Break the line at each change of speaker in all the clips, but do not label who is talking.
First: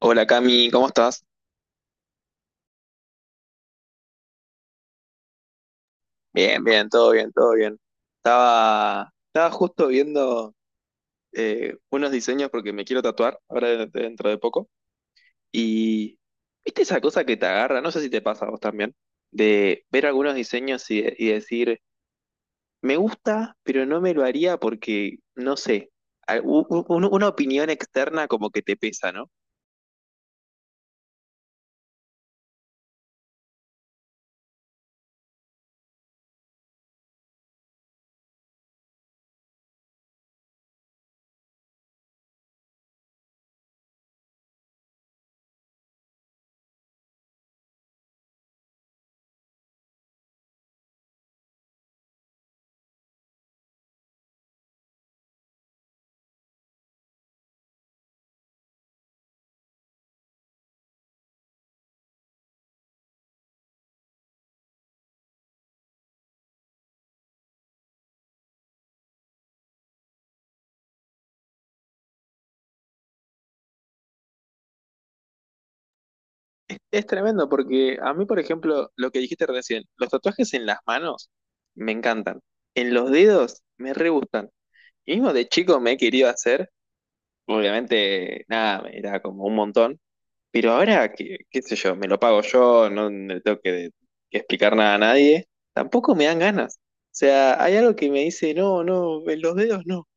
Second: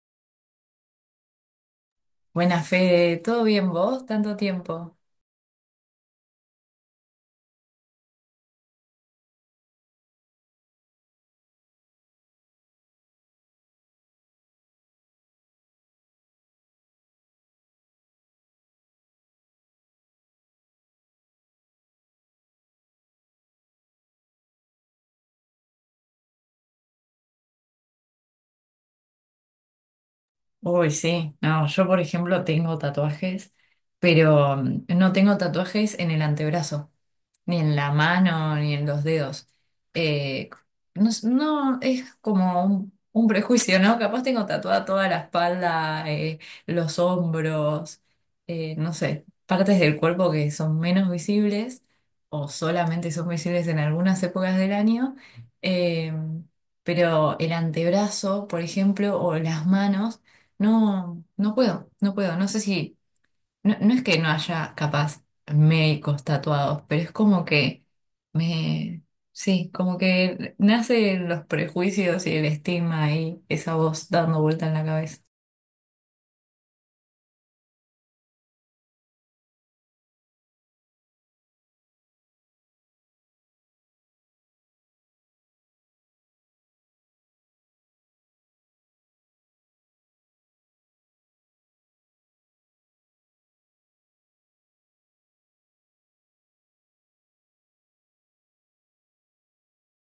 Hola Cami, ¿cómo estás?
Buena Fede, ¿todo bien vos? ¿Tanto tiempo?
Bien, bien, todo bien, todo bien. Estaba justo viendo unos diseños porque me quiero tatuar ahora dentro de poco. Y viste esa cosa que te agarra, no sé si te pasa a vos también, de ver algunos diseños y decir, me gusta, pero no me lo haría porque, no sé, una opinión externa como que te pesa, ¿no?
Uy, sí, no, yo por ejemplo tengo tatuajes, pero no tengo tatuajes en el antebrazo, ni en la mano, ni en los dedos. Eh, no, no, es como un prejuicio, ¿no? Capaz tengo tatuada toda la espalda, los hombros, no sé, partes del cuerpo que son menos visibles o solamente son visibles en algunas épocas del año. Eh, pero el antebrazo, por ejemplo, o las manos, no, no puedo, no puedo. No sé si no, no es que no haya capaz médicos tatuados, pero es como que me, sí, como que nacen los prejuicios y el estigma y esa voz dando vuelta en la cabeza.
Es tremendo porque a mí, por ejemplo, lo que dijiste recién, los tatuajes en las manos me encantan, en los dedos me re gustan. Y mismo de chico me he querido hacer, obviamente, nada, me era como un montón, pero ahora, qué, qué sé yo, me lo pago yo, no le tengo que explicar nada a nadie, tampoco me dan ganas. O sea, hay algo que me dice, no, no, en los dedos no.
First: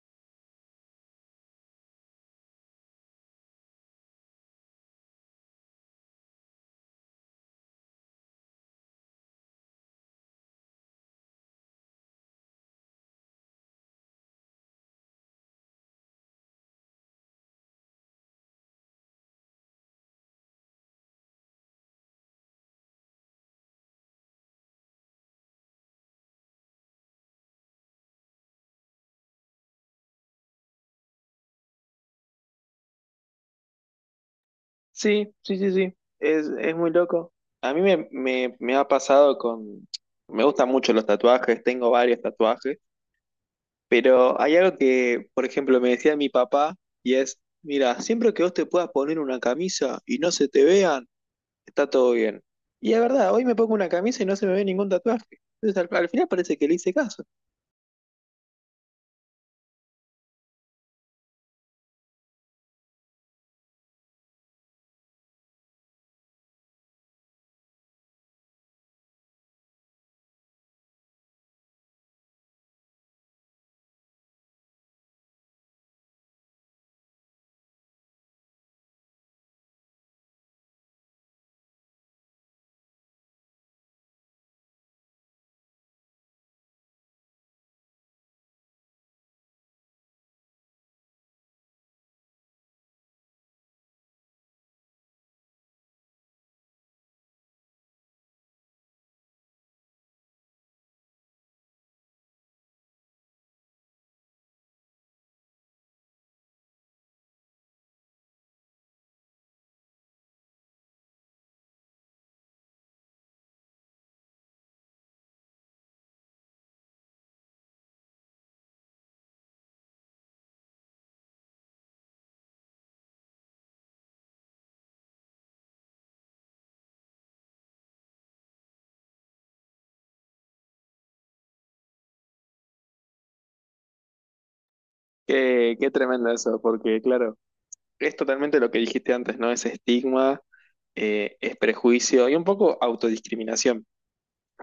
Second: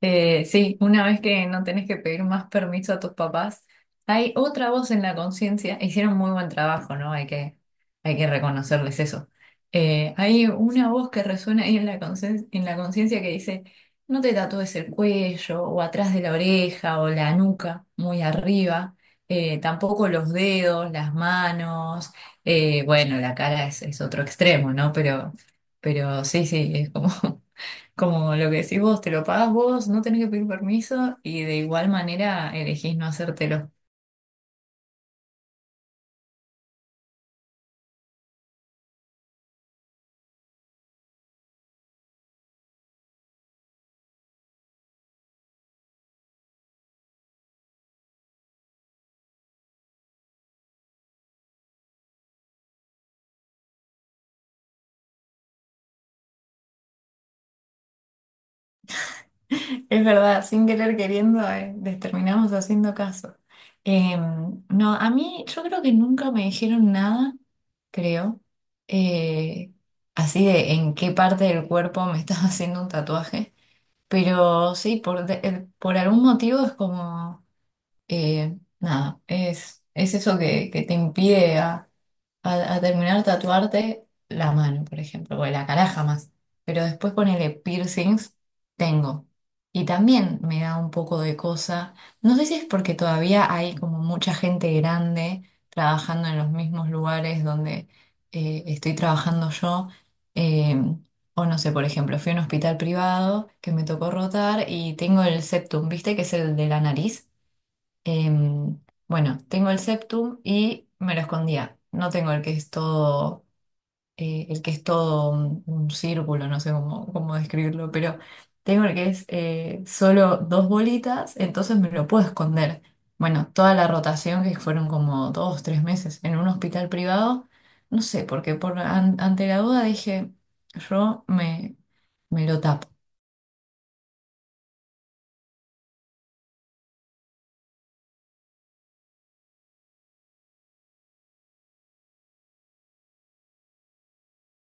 Sí, una vez que no tenés que pedir más permiso a tus papás, hay otra voz en la conciencia. Hicieron muy buen trabajo, ¿no? Hay que reconocerles eso. Hay una voz que resuena ahí en la conciencia que dice, no te tatúes el cuello o atrás de la oreja o la nuca, muy arriba. Tampoco los dedos, las manos. Bueno, la cara es otro extremo, ¿no? Pero sí, sí, es como... Como lo que decís vos, te lo pagás vos, no tenés que pedir permiso y de igual manera elegís no hacértelo.
Sí, sí, sí, sí. Es muy loco. A mí me ha pasado con... Me gustan mucho los tatuajes, tengo varios tatuajes, pero hay algo que, por ejemplo, me decía mi papá y es, mira, siempre que vos te puedas poner una camisa y no se te vean, está todo bien. Y es verdad, hoy me pongo una camisa y no se me ve ningún tatuaje. Entonces al final parece que le hice caso.
Es verdad, sin querer queriendo, les terminamos haciendo caso. No, a mí yo creo que nunca me dijeron nada, creo, eh, así de en qué parte del cuerpo me estás haciendo un tatuaje, pero sí, por algún motivo es como, nada, es eso que te impide a terminar de tatuarte la mano, por ejemplo, o la cara jamás. Pero después ponele piercings, tengo. Y también me da un poco de cosa. No sé si es porque todavía hay como mucha gente grande trabajando en los mismos lugares donde estoy trabajando yo. eh, o no sé, por ejemplo, fui a un hospital privado que me tocó rotar y tengo el septum, ¿viste? Que es el de la nariz. Em, bueno, tengo el septum y me lo escondía. No tengo el que es todo, el que es todo un círculo, no sé cómo, cómo describirlo, pero tengo el que es solo dos bolitas, entonces me lo puedo esconder. Bueno, toda la rotación que fueron como 2, 3 meses en un hospital privado, no sé, porque ante la duda dije, yo me, me lo tapo.
Qué, qué tremendo eso, porque claro, es totalmente lo que dijiste antes, ¿no? Es estigma, es prejuicio y un poco autodiscriminación.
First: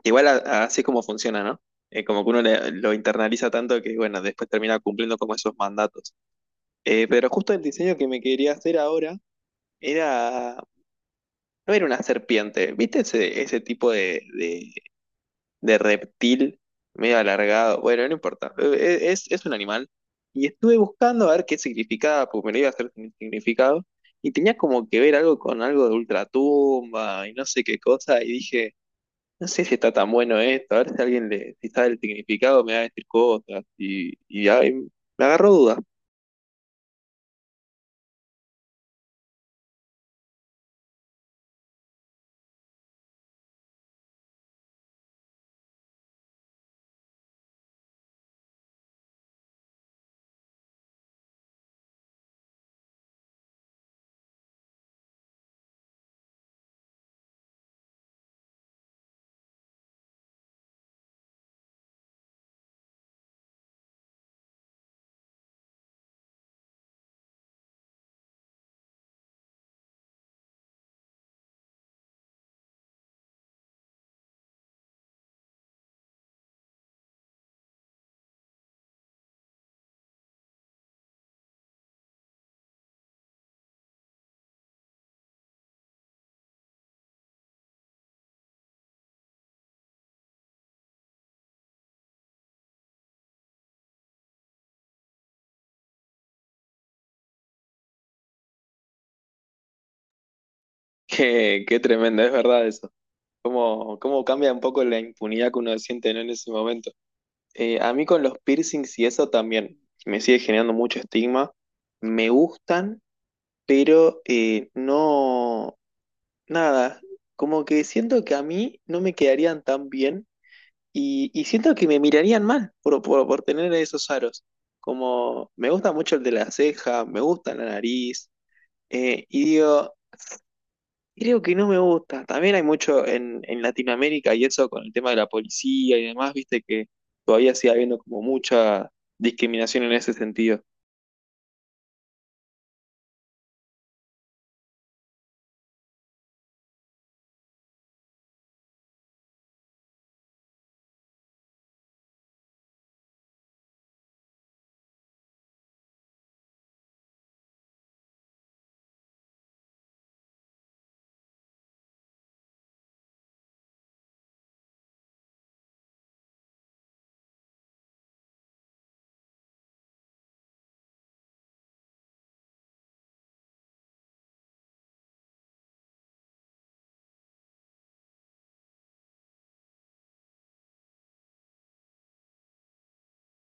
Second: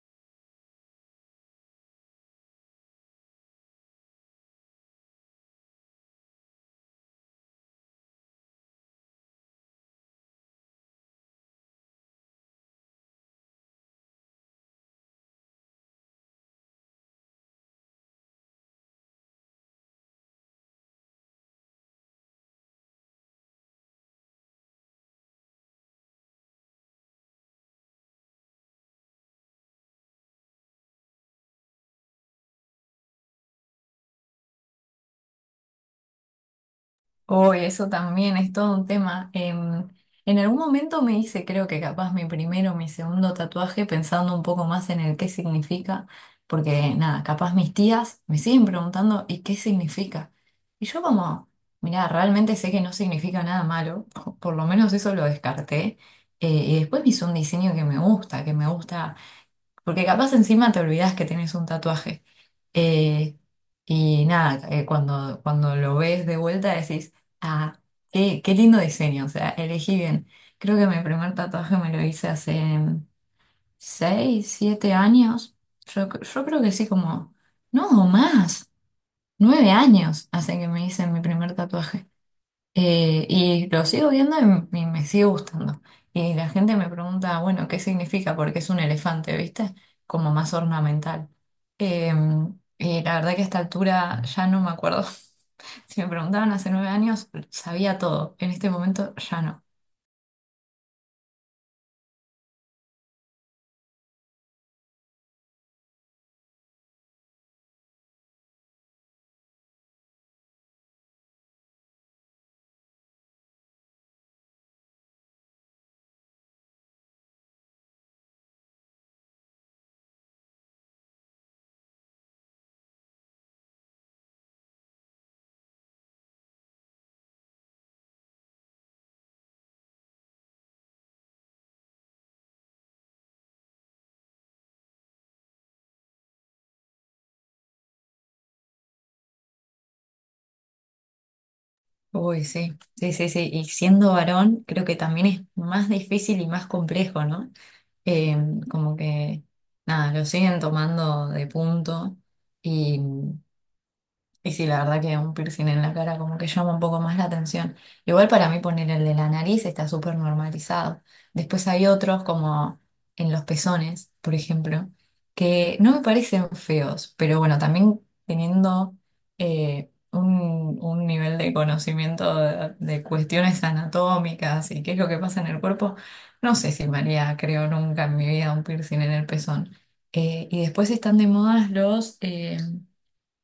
Igual así es como funciona, ¿no? Como que uno lo internaliza tanto que, bueno, después termina cumpliendo como esos mandatos. Pero justo el diseño que me quería hacer ahora era, no era una serpiente, ¿viste ese tipo de reptil medio alargado? Bueno, no importa. Es un animal. Y estuve buscando a ver qué significaba, porque me lo iba a hacer sin significado, y tenía como que ver algo con algo de ultratumba y no sé qué cosa, y dije... No sé si está tan bueno esto, a ver si alguien le, si sabe el significado me va a decir cosas y ahí me agarró duda.
Oh, eso también es todo un tema. En algún momento me hice, creo que capaz mi primero o mi segundo tatuaje, pensando un poco más en el qué significa, porque nada, capaz mis tías me siguen preguntando, ¿y qué significa? Y yo como, mira, realmente sé que no significa nada malo, o por lo menos eso lo descarté. Y después me hice un diseño que me gusta porque capaz encima te olvidas que tienes un tatuaje. Eh, y nada, cuando lo ves de vuelta decís, ah, qué lindo diseño, o sea, elegí bien. Creo que mi primer tatuaje me lo hice hace 6, 7 años. Yo creo que sí, como, no, más, 9 años hace que me hice mi primer tatuaje. Y lo sigo viendo y me sigue gustando. Y la gente me pregunta, bueno, ¿qué significa? Porque es un elefante, ¿viste? Como más ornamental. Eh, y la verdad que a esta altura ya no me acuerdo. Si me preguntaban hace 9 años, sabía todo. En este momento ya no.
Qué, qué tremendo, es verdad eso. Cómo, cómo cambia un poco la impunidad que uno siente, ¿no? En ese momento. A mí con los piercings y eso también me sigue generando mucho estigma. Me gustan, pero no, nada, como que siento que a mí no me quedarían tan bien. Y siento que me mirarían mal por tener esos aros. Como me gusta mucho el de la ceja, me gusta la nariz. Y digo, creo que no me gusta. También hay mucho en Latinoamérica y eso con el tema de la policía y demás, viste que todavía sigue habiendo como mucha discriminación en ese sentido.
Uy, sí, sí, sí, sí. Y siendo varón, creo que también es más difícil y más complejo, ¿no? Eh, como que, nada, lo siguen tomando de punto. Y sí, la verdad que un piercing en la cara como que llama un poco más la atención. Igual para mí poner el de la nariz está súper normalizado. Después hay otros como en los pezones, por ejemplo, que no me parecen feos, pero bueno, también teniendo un nivel de conocimiento de cuestiones anatómicas y qué es lo que pasa en el cuerpo, no sé si me haría, creo, nunca en mi vida un piercing en el pezón. Y después están de moda los...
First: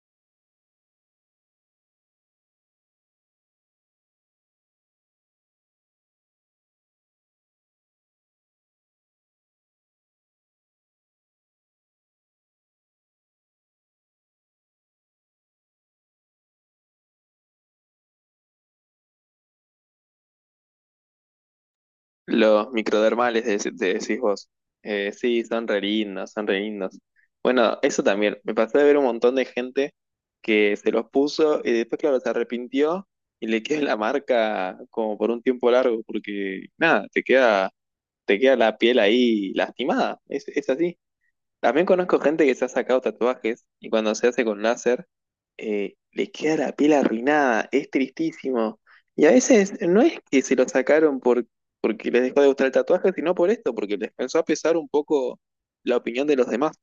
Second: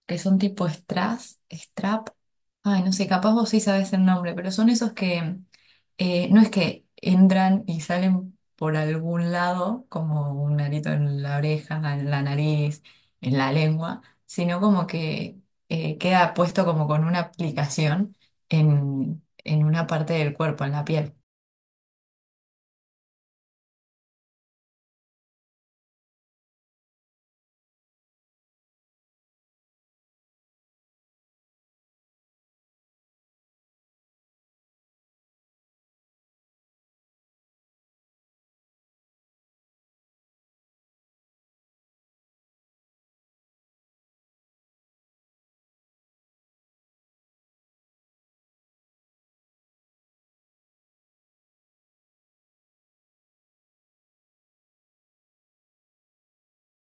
que son tipo strass, strap. Ay, no sé, capaz vos sí sabés el nombre, pero son esos que no es que entran y salen por algún lado, como un arito en la oreja, en la nariz, en la lengua, sino como que queda puesto como con una aplicación en una parte del cuerpo, en la piel.
Los microdermales, decís vos. Sí, son re lindos, son re lindos. Bueno, eso también. Me pasé de ver un montón de gente que se los puso y después, claro, se arrepintió y le queda la marca como por un tiempo largo, porque nada, te queda la piel ahí lastimada. Es así. También conozco gente que se ha sacado tatuajes y cuando se hace con láser, le queda la piel arruinada, es tristísimo. Y a veces no es que se lo sacaron porque les dejó de gustar el tatuaje, sino por esto, porque les pensó a pesar un poco la opinión de los demás.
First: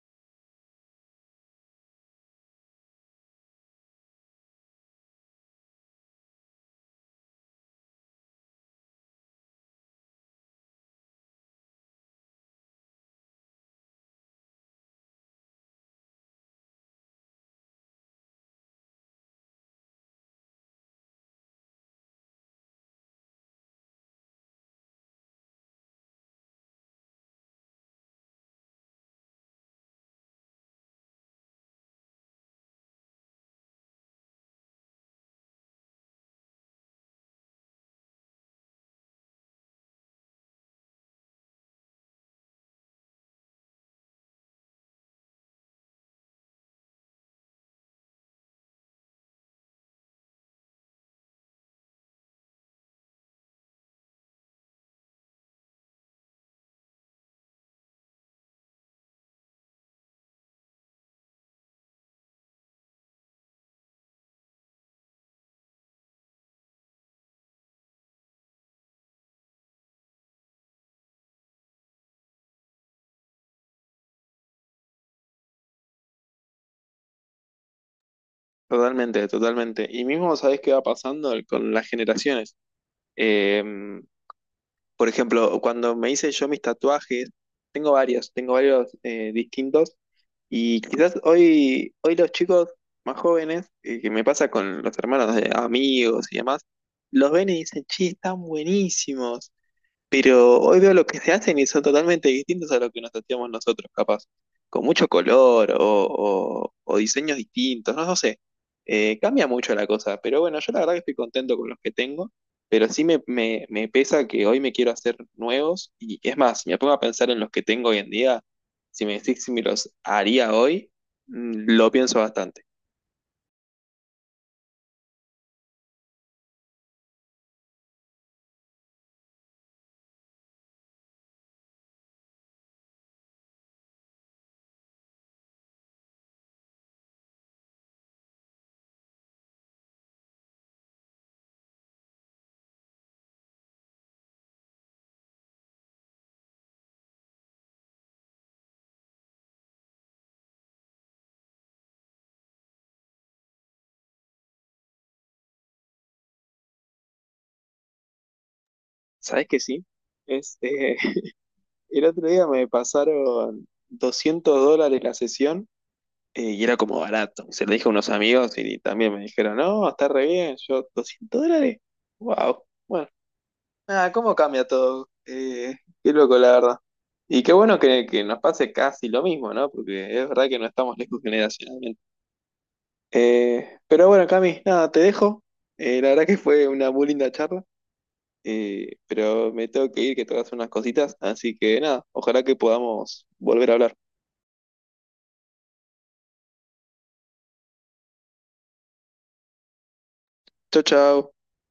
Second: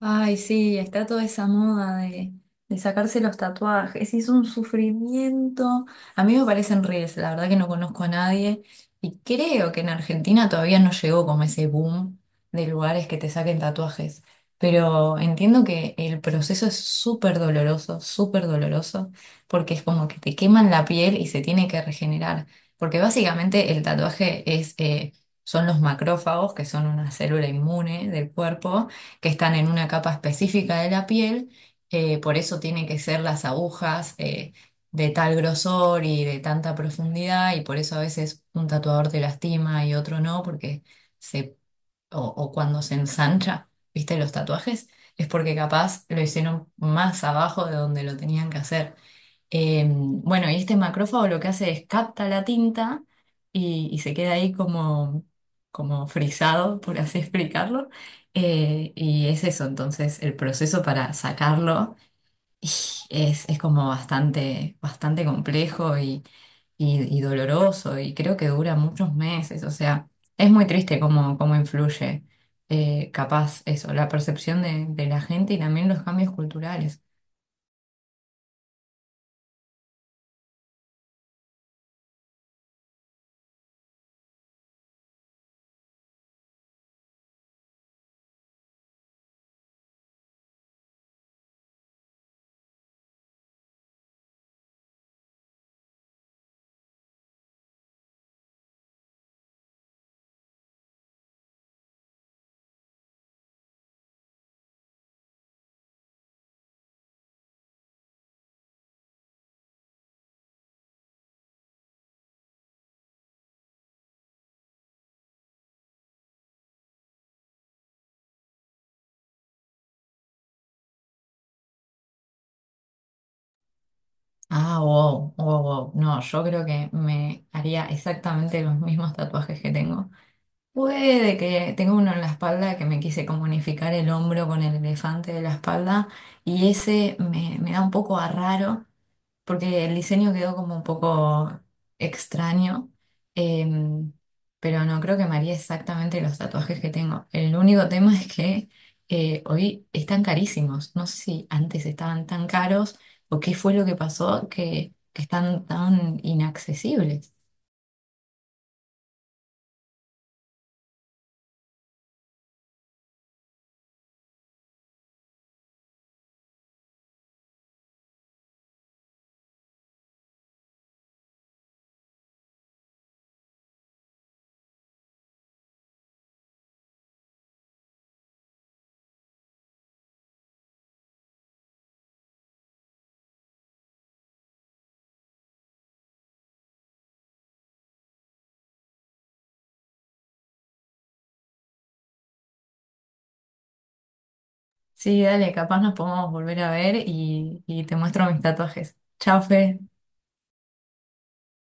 Ay, sí, está toda esa moda de sacarse los tatuajes. Es un sufrimiento. A mí me parecen reels, la verdad que no conozco a nadie. Y creo que en Argentina todavía no llegó como ese boom de lugares que te saquen tatuajes. Pero entiendo que el proceso es súper doloroso, porque es como que te queman la piel y se tiene que regenerar. Porque básicamente el tatuaje es, son los macrófagos, que son una célula inmune del cuerpo que están en una capa específica de la piel, por eso tienen que ser las agujas de tal grosor y de tanta profundidad, y por eso a veces un tatuador te lastima y otro no, porque se, o cuando se ensancha, ¿viste los tatuajes? Es porque capaz lo hicieron más abajo de donde lo tenían que hacer. Bueno, y este macrófago lo que hace es capta la tinta y se queda ahí como, como frisado, por así explicarlo. Y es eso, entonces el proceso para sacarlo y es como bastante, bastante complejo y doloroso y creo que dura muchos meses. O sea, es muy triste cómo, cómo influye, capaz eso, la percepción de la gente y también los cambios culturales.
Totalmente, totalmente. Y mismo sabés qué va pasando con las generaciones. Eh, Por ejemplo, cuando me hice yo mis tatuajes, tengo varios distintos. Y quizás hoy los chicos más jóvenes, que me pasa con los hermanos de amigos y demás, los ven y dicen, che, están buenísimos. Pero hoy veo lo que se hacen y son totalmente distintos a lo que nos hacíamos nosotros, capaz. Con mucho color o diseños distintos, no, no sé. Cambia mucho la cosa, pero bueno, yo la verdad que estoy contento con los que tengo, pero sí me pesa que hoy me quiero hacer nuevos y es más, si me pongo a pensar en los que tengo hoy en día, si me decís si me los haría hoy, mm, lo pienso bastante.
Ah, wow, wow, wow. No, yo creo que me haría exactamente los mismos tatuajes que tengo. Puede que tengo uno en la espalda que me quise como unificar el hombro con el elefante de la espalda y ese me da un poco a raro porque el diseño quedó como un poco extraño, em, pero no creo que me haría exactamente los tatuajes que tengo. El único tema es que hoy están carísimos. No sé si antes estaban tan caros o qué fue lo que pasó que están tan inaccesibles.
¿Sabes que sí? Este, el otro día me pasaron 200 dólares la sesión. Y era como barato. Se lo dije a unos amigos y también me dijeron, no, está re bien, yo 200 dólares. Wow. Bueno, nada, ¿cómo cambia todo? Qué loco, la verdad. Y qué bueno que nos pase casi lo mismo, ¿no? Porque es verdad que no estamos lejos generacionalmente. Pero bueno, Cami, nada, te dejo. La verdad que fue una muy linda charla, pero me tengo que ir, que tengo que hacer unas cositas. Así que nada, ojalá que podamos volver a hablar.
Sí, dale, capaz nos podemos volver a ver y te muestro mis tatuajes. Chao, Fe.
Chau, chau.